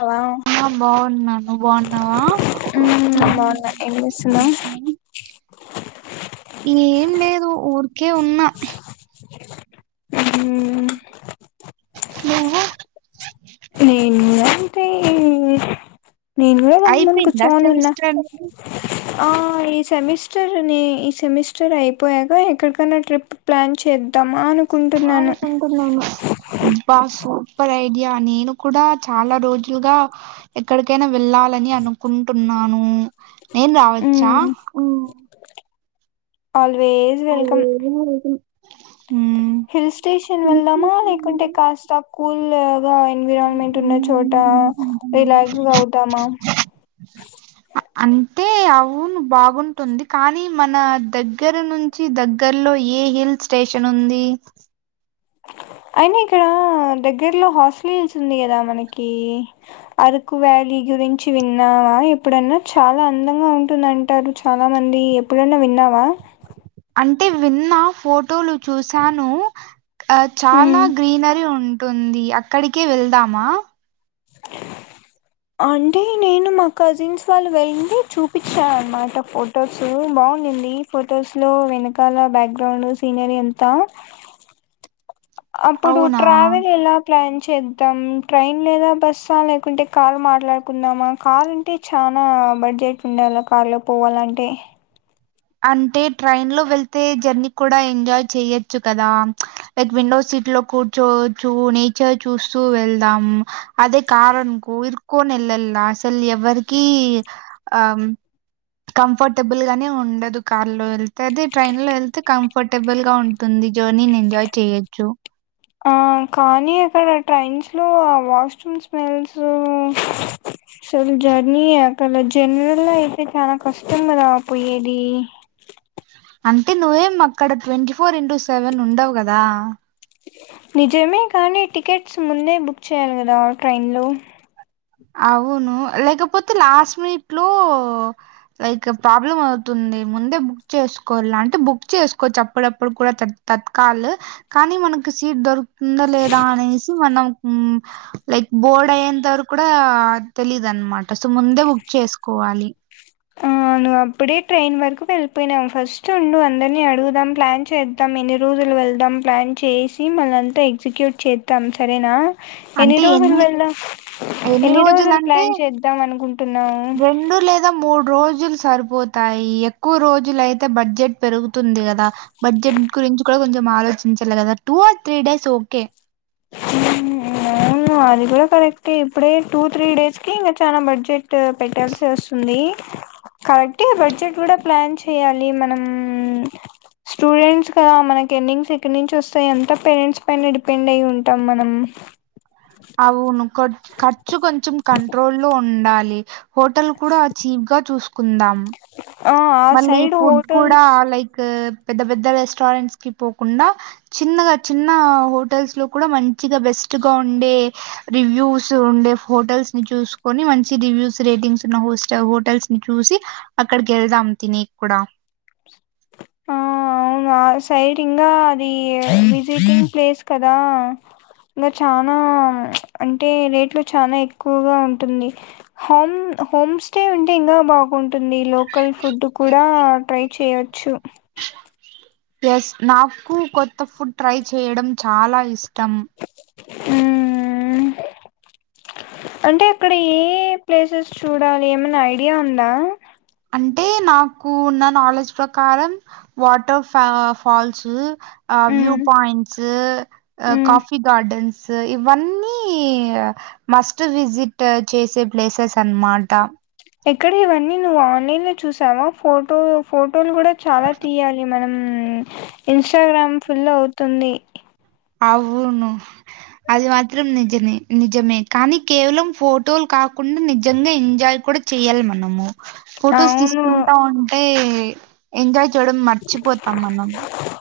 Hello ఆ బాగున్నా నువ్వు బాగున్నావా హు బావున్నా ఎం జేస్తున్నావ్ ఏం లేదు ఊరు ఒకే ఉన్నా ఊ నువ్వు టీవీ నేను గుడా గమ్మున అయిపోయిందా కూచోన్నున్నా సెమిస్టర్ ఆహ్ ఈ సెమిస్టర్ని ఈ సెమిస్టర్ అయిపోయాక ఎక్కడికైనా ట్రిప్ ప్లాన్ చేద్దాం ఆంటున్నాను ఉ బా సూపర్ అయి ఐడియా నేను కూడా చాలా రోజులుగా ఎక్కడికైనా వెళ్ళాలని అనుకుంటున్నాను నేను రావచ్చా ఉమ్ ఆల్వేస్ అ వెల్కమ్ ఉమ్ హిల్ స్టేషన్ వెళ్దామా లేకుంటే కాస్త కూల్గా ఎన్విరాన్మెంట్ ఉన్న చోట అ రిలాక్స్ గా అవుదామా అంటే అవును బాగుంటుంది కానీ మన దగ్గర నుంచి చి దగ్గర్లో ఏ హిల్ స్టేషన్ ఉంది అయినా ఇక్కడ దగ్గర్లో హార్సిలీ హిల్స్ ఉంది కదా మనకి అరకు వ్యాలీ గురించి విన్నావా ఎప్పుడన్నా చాలా అందంగా ఉంటుందంటారు చాలా మంది ఎప్పుడైన్నా విన్నావా అంటే విన్న ఫోటోలు చూశాను ఆ చాలా మ్మ్. గ్రీనరీ ఉ ఉంది అక్కడికే వెళ్దామా అంటే నేను మా కజిన్స్ వాళ్ళు వెళ్ళింటే చూపించారూ అన్నమాట ఫొటోస్ బాగుంది ఫొటోస్ లో వెనకాల బ్యాక్గ్రౌండ్ సీనరీ అంతా అప్పుడు అవునా ట్రావెల్ ఎలా ప్లాన్ చేద్దాం ట్రైన్ లేదా బస్సా లేకుంటే కారు మాట్లాడుకుందామా కార్ అంటే చాలా బడ్జెట్ ఉండాలి కార్లో పోవాలంటే అంటే ట్రైన్ లో వెళ్తే జర్నీ కూడా ఎంజాయ్ చెయొచ్చు కదా లైక్ విండో సీట్ లో కూర్చోవచ్చు నేచర్ చూస్తూ వెళ్దాం అదే కార్ అనుకో కోనీ వెళ్ళాలి అసల్ ఎవ్వరికి ఆ కంఫర్టబుల్ గానే ఉండదు కార్ లో వెళ్తే అదే ట్రైన్ లో వెళ్తే కంఫర్టబుల్ గా ఉంటుంది జర్నీని ఎంజాయ్ చేయొచ్చు ఆ కానీ అక్కడ ట్రైన్స్ లో ఆ వాష్రూమ్ స్మెల్స్ అసలు జర్నీ అక్కడ జనరల్ అయితే చాలా కష్టం రా పోయేది అ నిజమే కానీ టికెట్స్ ముందే బుక్ చేయాలి కదా ట్రైన్లో అవును లేకపోతే లాస్ట్ మినిట్ లో లైక్ ప్రాబ్లం అవుతుంది ముందే బుక్ చేసుకోవాల అంటే బుక్ చేసుకోవచ్చు అప్పుడప్పుడు కూడా తత్కాల కానీ మనకి సీట్ దొరుకుతుందా లేదా అనేసి మనం లైక్ బోర్డ్ అయ్యంత వరకు కూడా తెలీదు అనమాట సో ముందే బుక్ చేసుకోవాలి నువ్వు అప్పుడే ట్రైన్ వరకు వెళ్ళిపోయినాం ఫస్ట్ నుండు అందరినీ అడుగుదాం ప్లాన్ చేద్దాం ఎన్ని రోజులు వెళ్దాం ప్లాన్ చేసి మళ్ళంతా ఎగ్జిక్యూట్ చేద్దాం సరేనా ఎన్ని రోజులు వెళ్దాం ఎన్ని రోజులు ప్లాన్ చేద్దాం అనుకుంటున్నావు రెండు లేదా మూడు రోజులు సరిపోతాయి ఎక్కువ రోజులు అయితే బడ్జెట్ పెరుగుతుంది కదా బడ్జెట్ గురించి కూడా కొంచెం ఆలోచించలి కదా two or three days okay ఊ అవును అది ఏ కరెక్ట్ ఎ ఇప్పుడే టూ త్రీ డేస్ కి ఇంకా చానా బడ్జెట్ పెట్టాల్సి వస్తుంది కరెక్ట్ బడ్జెట్ కూడా ప్లాన్ చెయాలి మనం స్టూడెంట్స్ కదా మనకి ఎర్నింగ్స్ ఎక్కడ నుంచి వస్తాయి ఎంత పేరెంట్స్ పైన డిపెండ్ అయ ఉం ట మనం అవును కొ ఖర్చు కొంచెం కంట్రోల్ లో ఉండాలి హోటల్ కూడా చీప్ గా చూస్ కుందాం ఆ ఆ మళ్ళీ సైడ్ ఫుడ్ కూడా హోటల్స్ లైక్ పెద్ద పెద్ద రెస్టారెంట్స్ కి పోకుండా చిన్నగా చిన్న హోటల్స్ లో కూడా మంచిగా బెస్ట్ గా ఉండే రివ్యూస్ ఉండే హోటల్స్ ని చూసుకొని మంచి రివ్యూస్ రేటింగ్స్ ఉన్న హోస్ట హోటల్స్ ని చూసి అక్కడికి వెళ్దాం తినేక్కుడా ఆ అవును ఆ సైడ్ ఇంకా అది విజిటింగ్ ప్లేస్ కదా ఇంకా చనా ప్చ్ అంటే రేట్లు చానా ఎక్కువగా ఉంటుంది హోమ్ హోమ్ స్టే అంటే ఇంకా బాగుంటుంది లోకల్ ఫుడ్ కూడా ట్రై చేయచ్చు స్ నాకు కొత్త ఫుడ్ ట్రై చేయడం చాలా ఇష్టం ఊ అంటే అక్కడ ఏ ప్లేసెస్ చూడాలి ఏమన్నా ఐడియా ఉందా అంటే నాకు ఉన్న నాలెడ్జ్ ప్రకారం వాటర్ ఫా ఫాల్సు ఆ వ్యూ మ్మ్ పాయింట్స్ ఊ మ్మ్ కాఫీ గార్డెన్స్ సొ ఇవన్నీ మస్ట్ విజిట్ చేసే ప్లేసెస్ అనమాట ఎక్కడ ఇవన్నీ నువ్వు ఆన్లైన్ లో చూసావా ఫోటో ఫో హటోల్ కూడా చాలా తీయాలి మనం ఊ ఇన్స్టాగ్రామ్ ఫుల్ అవుతుంది అవును అది మాత్రం నిజమే నిజమే కానీ కేవలం ఫోటోలు కాకుండా నిజంగా ఎంజాయ్ కూడా చేయాలి మనము ఫొటోస్ అవును తీసుకుంటా ఉంటే ఎంజాయ్ చూడం మర్చిపోతాం మనం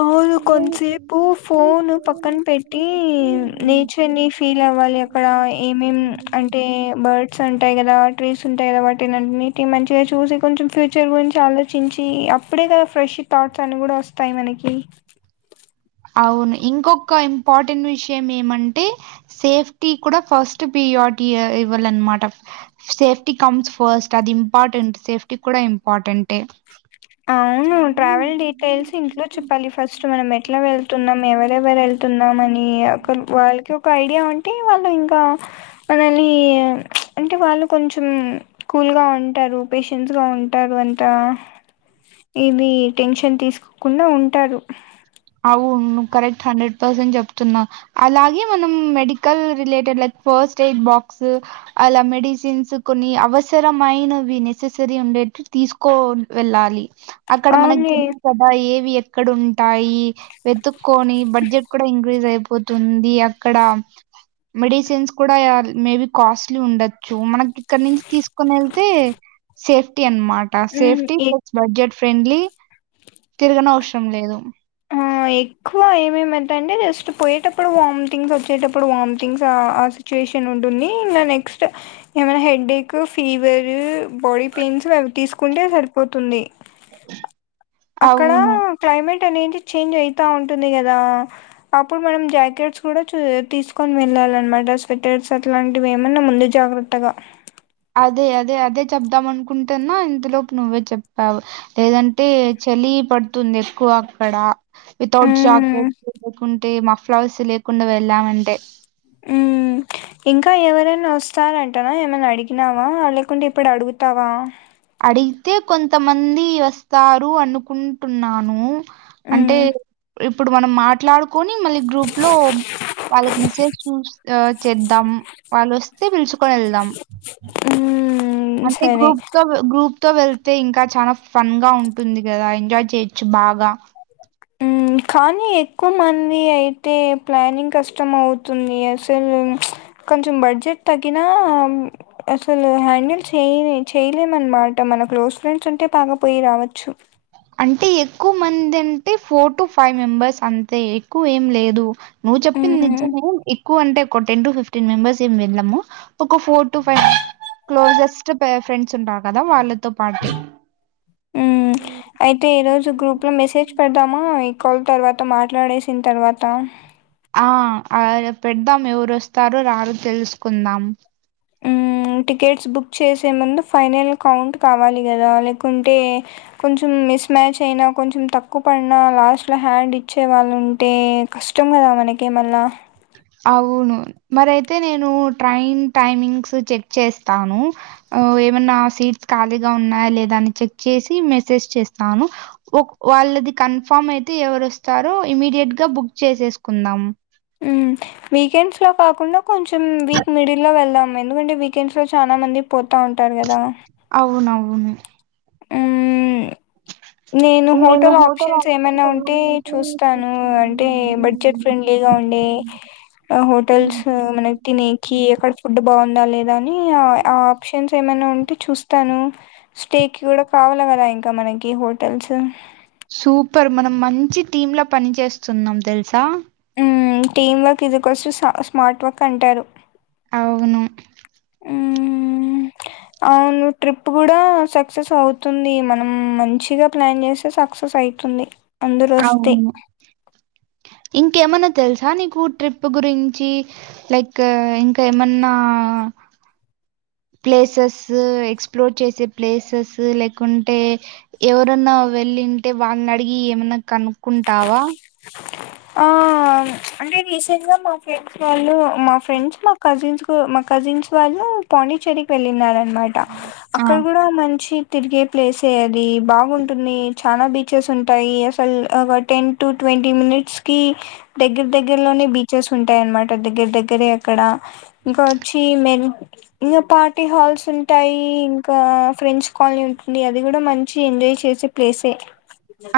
అవును కొంతసేపు ఫోన్ పక్కన పెట్టి నేచర్ ని ఫీల్ అవ్వాలి అక్కడ ఏమేం అంటే బర్డ్స్ అంటాయి కదా ట్రీస్ ఉంటాయి కాబట్టిన్నింటిని మంచిగా చూసి కొంచెం ఫ్యూచర్ గురించి ఆలోచించి అప్పుడే కదా ఫ్రెష్ థాట్స్ అని కూడా వస్తాయి మనకి కి అవును ఇంకొక ఇంపార్టెంట్ విషయం ఏమంటే సేఫ్టీ కూడా ఫస్ట్ ప్రియారిటీ ఇవ్వాలన్నమాట సేఫ్టీ కమ్స్ ఫస్ట్ అది ఇంపార్టెంట్ సేఫ్టీ కూడా ఇంపార్టెంట్ ఏ అవును ట్రావెల్ డీటెయిల్స్ ఇంట్లో చెప్పాలి ఫస్ట్ మనం ఎట్లా వెళ్తున్నాం ఎవరెవరు వెళ్తున్నాం అని ఒక బాగా వాళ్ళకి ఒక ఐడియా ఉంటే వాళ్ళు ఇంకా మనని అంటే వాళ్ళు కొంచెం కూల్గా ఉంటారు పేషెన్స్ గా ఉంటారు అంత ఇది టెన్షన్ తీసుకోకుండా ఉంటారు వు కరెక్ట్ హండ్రెడ్ పర్సెంట్ చెప్తున్నా అలాగే మనం medical related like first aid box అలా మెడిసిన్స్ కొన్ని అవసరమైనవి నెసెసరీ ఉండేటు తీసుకో వెళ్ళాలి అక్కడ మనకు అవునే తెలీదు కదా ఏవి ఎ ఎక్కడ ఉంటాయి వెతుక్కొని బడ్జెట్ కూడా ఇంక్రిస్ అయిపోంది పోతుంది అక్కడ మెడిసిన్స్ కూడా మేబి కాస్ట్లీ ఉండొచ్చు మనకి ఇక్కడ నుంచి తీసుకని వెళ్తే సేఫ్టీ అన్మట్ హ్మ్ సేఫ్టీ ఎ బడ్జెట్ ఫ్రెండ్లీ తిరగని అవసరం లేదు ఆ ఎక్కువ ఏమేమివు అంటే జస్ట్ పోయేటప్పుడు వామిటింగ్స్ వచ్చేటప్పుడు వామిటింగ్స్ ఆ సిచ్యుయేషన్ ఉంటుంది ఇంగ నెక్స్ట్ ఏమైనా హెడ్ఏక్ ఫీవర్ బాడీ పెయిన్స్ అవి తీసుకుంటే సరిపోతుంది అక్కడ అవును క్లైేమేట్ నీ చేంజ్ అయితా ఉంటుంది కదా అప్పుడు మనం జాకెట్స్ కూడా చూ తీసుకొని వెళ్ళాలన్నమాట స్వెటర్స్ అట్లాంటివి ఏమన్నా ముందు జాగ్రత్తగా అదే అదే అదే చెప్దాం అనుకుంటేన్నా ఇంతలోపు నువ్వే చెప్పావు లేదంటే చలి పడుతుంది ఎక్కువ అక్కడ వితౌట్ హ్మ్ జాక అంటే మఫ్లవస లేకుండా వెళ్లామ అంటే ఉ ఇంకా ఎవరైనా వస్తారంటనా ఏమైనా అడిగినావా లేకుంటే ఇప్పుడు అడుగుతావా అయితే కొంతమంది వస్తారు అనుకుంటున్నాను అంటే హ్మ్ ఇప్పుడు మనం మాట్లాడుకొని మళ్ళీ గ్రూప్ లో వాళ్ళకి మెసేజ్ చూ చేద్దాం వాళ్ళు వస్తే పిలుచుకొని వెళ్దాం హ్మ్ అంటే సరే గ్రూప్ గా గ్రూప్ తో వెళ్తే ఇంకా చాలా ఫన్ గా ఉంటుంది కదా ఎంజాయ్ చేయొచ్చు బాగా కానీ ఎక్కువ మంది అయితే ప్లానింగ్ కష్టం అవుతుంది అసలు కొంచెం బడ్జెట్ తగిన అసలు హ్యాండిల్ చేయ చేయలేమనమాట మన క్లోజ్ ఫ్రెండ్స్ ఉంటే బాగా పోయి రావచ్చు అంటే ఎక్కువ మంది అంటే ఫోర్ టు ఫైవ్ మెంబర్స్ అంతే ఎక్కువ ఏం లేదు నువ్వు చెప్పింది హ్మ్ నిజమే అంటే ఒక టెన్ టు ఫిఫ్టీన్ మెంబర్స్ ఏమి వెళ్ళము ఇప్పు ఒక four to five closest friends సా కదా వాళ్ళు పాటీ హ్మ్ అయితే ఈ రోజు గ్రూప్ లో మెసేజ్ పెడదామ ఈ కాల్ తర్వాత మాట్లాడేసిన తర్వాత ఆ అ పెడదాం ఎవరు వస్తారో రారు తెలుసుకుందాం ఉం టికెట్స్ బుక్ చేసే ముందు ఫైనల్ కౌంట్ కావాలి కదా లేకుంటే కొంచెం మిస్మ్యాచ్ అయినా కొంచెం తక్కువ పడినా లాస్ట్లో హ్యాండ్ ఇచ్చే వాళ్ళు ఉంటే కష్టం కదా మనకే మళ్ళా అవును మరి అయితే నేను ట్రైన్ టైమింగ్స్ చెక్ చేస్తాను ఏమైనా సీట్స్ ఖాళీగా ఉన్నాయా లేదా అని చెక్ చేసి మెసేజ్ చేస్తాను వాళ్ళది కన్ఫర్మ్ అయితే ఎవరు వస్తారో ఇమీడియట్గా బుక్ చేసేసుకుందాం ఉం వీకెండ్స్ లో కాకుండా కొంచెం వీక్ మిడిల్ లో వెల్దమ్ ఎందుకంటే వీకెండ్స్ లో చానా మంది పోతా ఉంటారు కదా అవునువును మ్మ్ నేను హోటల్ ఆప్షన్స్ ఏమైనా ఉంటే చూస్తాను అంటే బడ్జెట్ ఫ్రెండ్లీగా ఉండే హోటల్స్ మనకి తినేకి ఎక్కడ ఫుడ్ బాగుందా లేదా అని ఆ ఆప్షన్స్ ఏమైనా ఉం టే చూస్తాను స్టేకి కూడా కావాల కదా ఇంకా మనకి హో తెలసి సూపర్ మనం మంచి టీమ్ ల పని చేేస్తున్నాం తెలుసా ఉం team work ఇజికోస్ to smart work అంటారు అవును ఉం అవును ట్రిప్ కూడా సక్సెస్ అవుతుంది మనం మంచిగా ప్లాన్ చేస్తే సక్సెస్ అయితుంది అందరు వస్తే అవును. ఇంకేమన్నా తెలుసా నీకు ట్రిప్ గురించి లైక్ ఇంకా ఏమన్నా ప్లేసెస్ ఎక్స్ప్లోర్ చేసే ప్లేసెస్ లేకుంటే ఎవరన్నా వెళ్ళింటే వాళ్ళని అడిగి ఏమన్నా కనుక్కుంటావా ఆ అంటే రీసెంట్ గా మా ఫ్రెండ్స్ వాళ్ళు మా ఫ్రెండ్స్ మా కజిన్స్ మా కజిన్స్ వాళ్ళు పాండిచ్చేరికి వెళ్ళినార అనమాట ఆ అక్కడ కూడా మంచి తిరిగే ప్లేసే అది బాగుంటుంది చాలా బీచెస్ ఉంటాయి అసలు ఒక టెన్ టు ట్వంటీ మినిట్స్ కి దగ్గర దగ్గరలోనే బీచెస్ ఉంటాయ అన్నమాట దగ్గర దగ్గరే అక్కడ ఇంకా వచ్చి మె ఇంకా పార్టీ హాల్స్ ఉంటాయి ఇంకా ఫ్రెండ్స్ కాలనీ ఉంటుంది అది కూడా మంచి ఎంజాయ్ చేసే ప్లేసే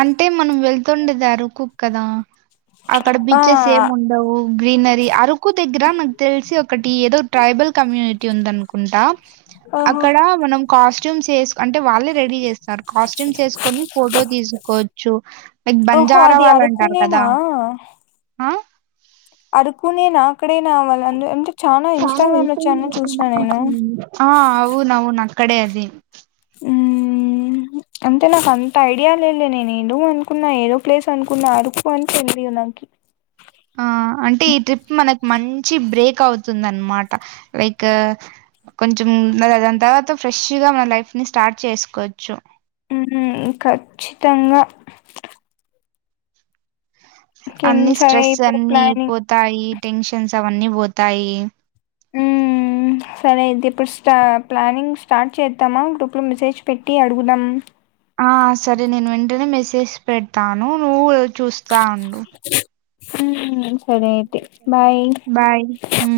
అంటే మనం వెళ్ తొండదారు కూక్కదా అక్కడ ఆ బీచెస్ ఏం ఉండవు గ్రీనరీ ఆర కు దగ్గర నాకు తెలిసి ఒకటి ఏదో ట్రైబల్ కమ్యూనిటీ ఉంద అనుకుంటా ఓహో అక్కడ మనం కాస్ట్యూమ్స్ ఎస్ అంటే వాళ్ళ రెడీ చేస్తున్నారు కాస్ట్యూమ్స్ వేసుకొని ఫోటో తీసుకు కోవచ్చు లైక్ ఓహో బంజారా అది వాళ్ళు అంటారు కదా అరకునేనా అ అరకునే నా అక్కడే నా వాళ్ళ అంటే చనా చాలా ఇన్స్టాగ్రామ్ లో వచ్చాన్న అయిపోయింది. చూసిన నేను ఆ అవునవును అక్కడే అది ఉమ్మ్ అంటే నాకు అంత ఐడియా లేలే నేను ఏదో అనుకున్నా ఏదో ప్లేస్ అనుకున్నా అరకు అని తెలియదు నాకి ఆ అంటే ఈ ట్రిప్ మనకు మంచి బ్రేక్ అవుతుంది అనమాట లైక్ కొంచెం దాని తర్వాత ఫ్రెష్ గా మన లైఫ్ ని స్టార్ట్ చేసుకోవచ్చు హు ఖచ్చితంగా ఇంకేం అన్ని సరే స్ట్రెస్ ఇప్పుడు అన్ని అయి ప్లానింగ్ పోతాయి టెన్షన్స్ అవన్నీ పోతాయి హుమ్ సరే అయితే ఇప్పుడు ఆ చేసి పెడతాను నువ్వు చూస్తా ఉండు హ సరే అయితే బాయ్ బాయ్ హు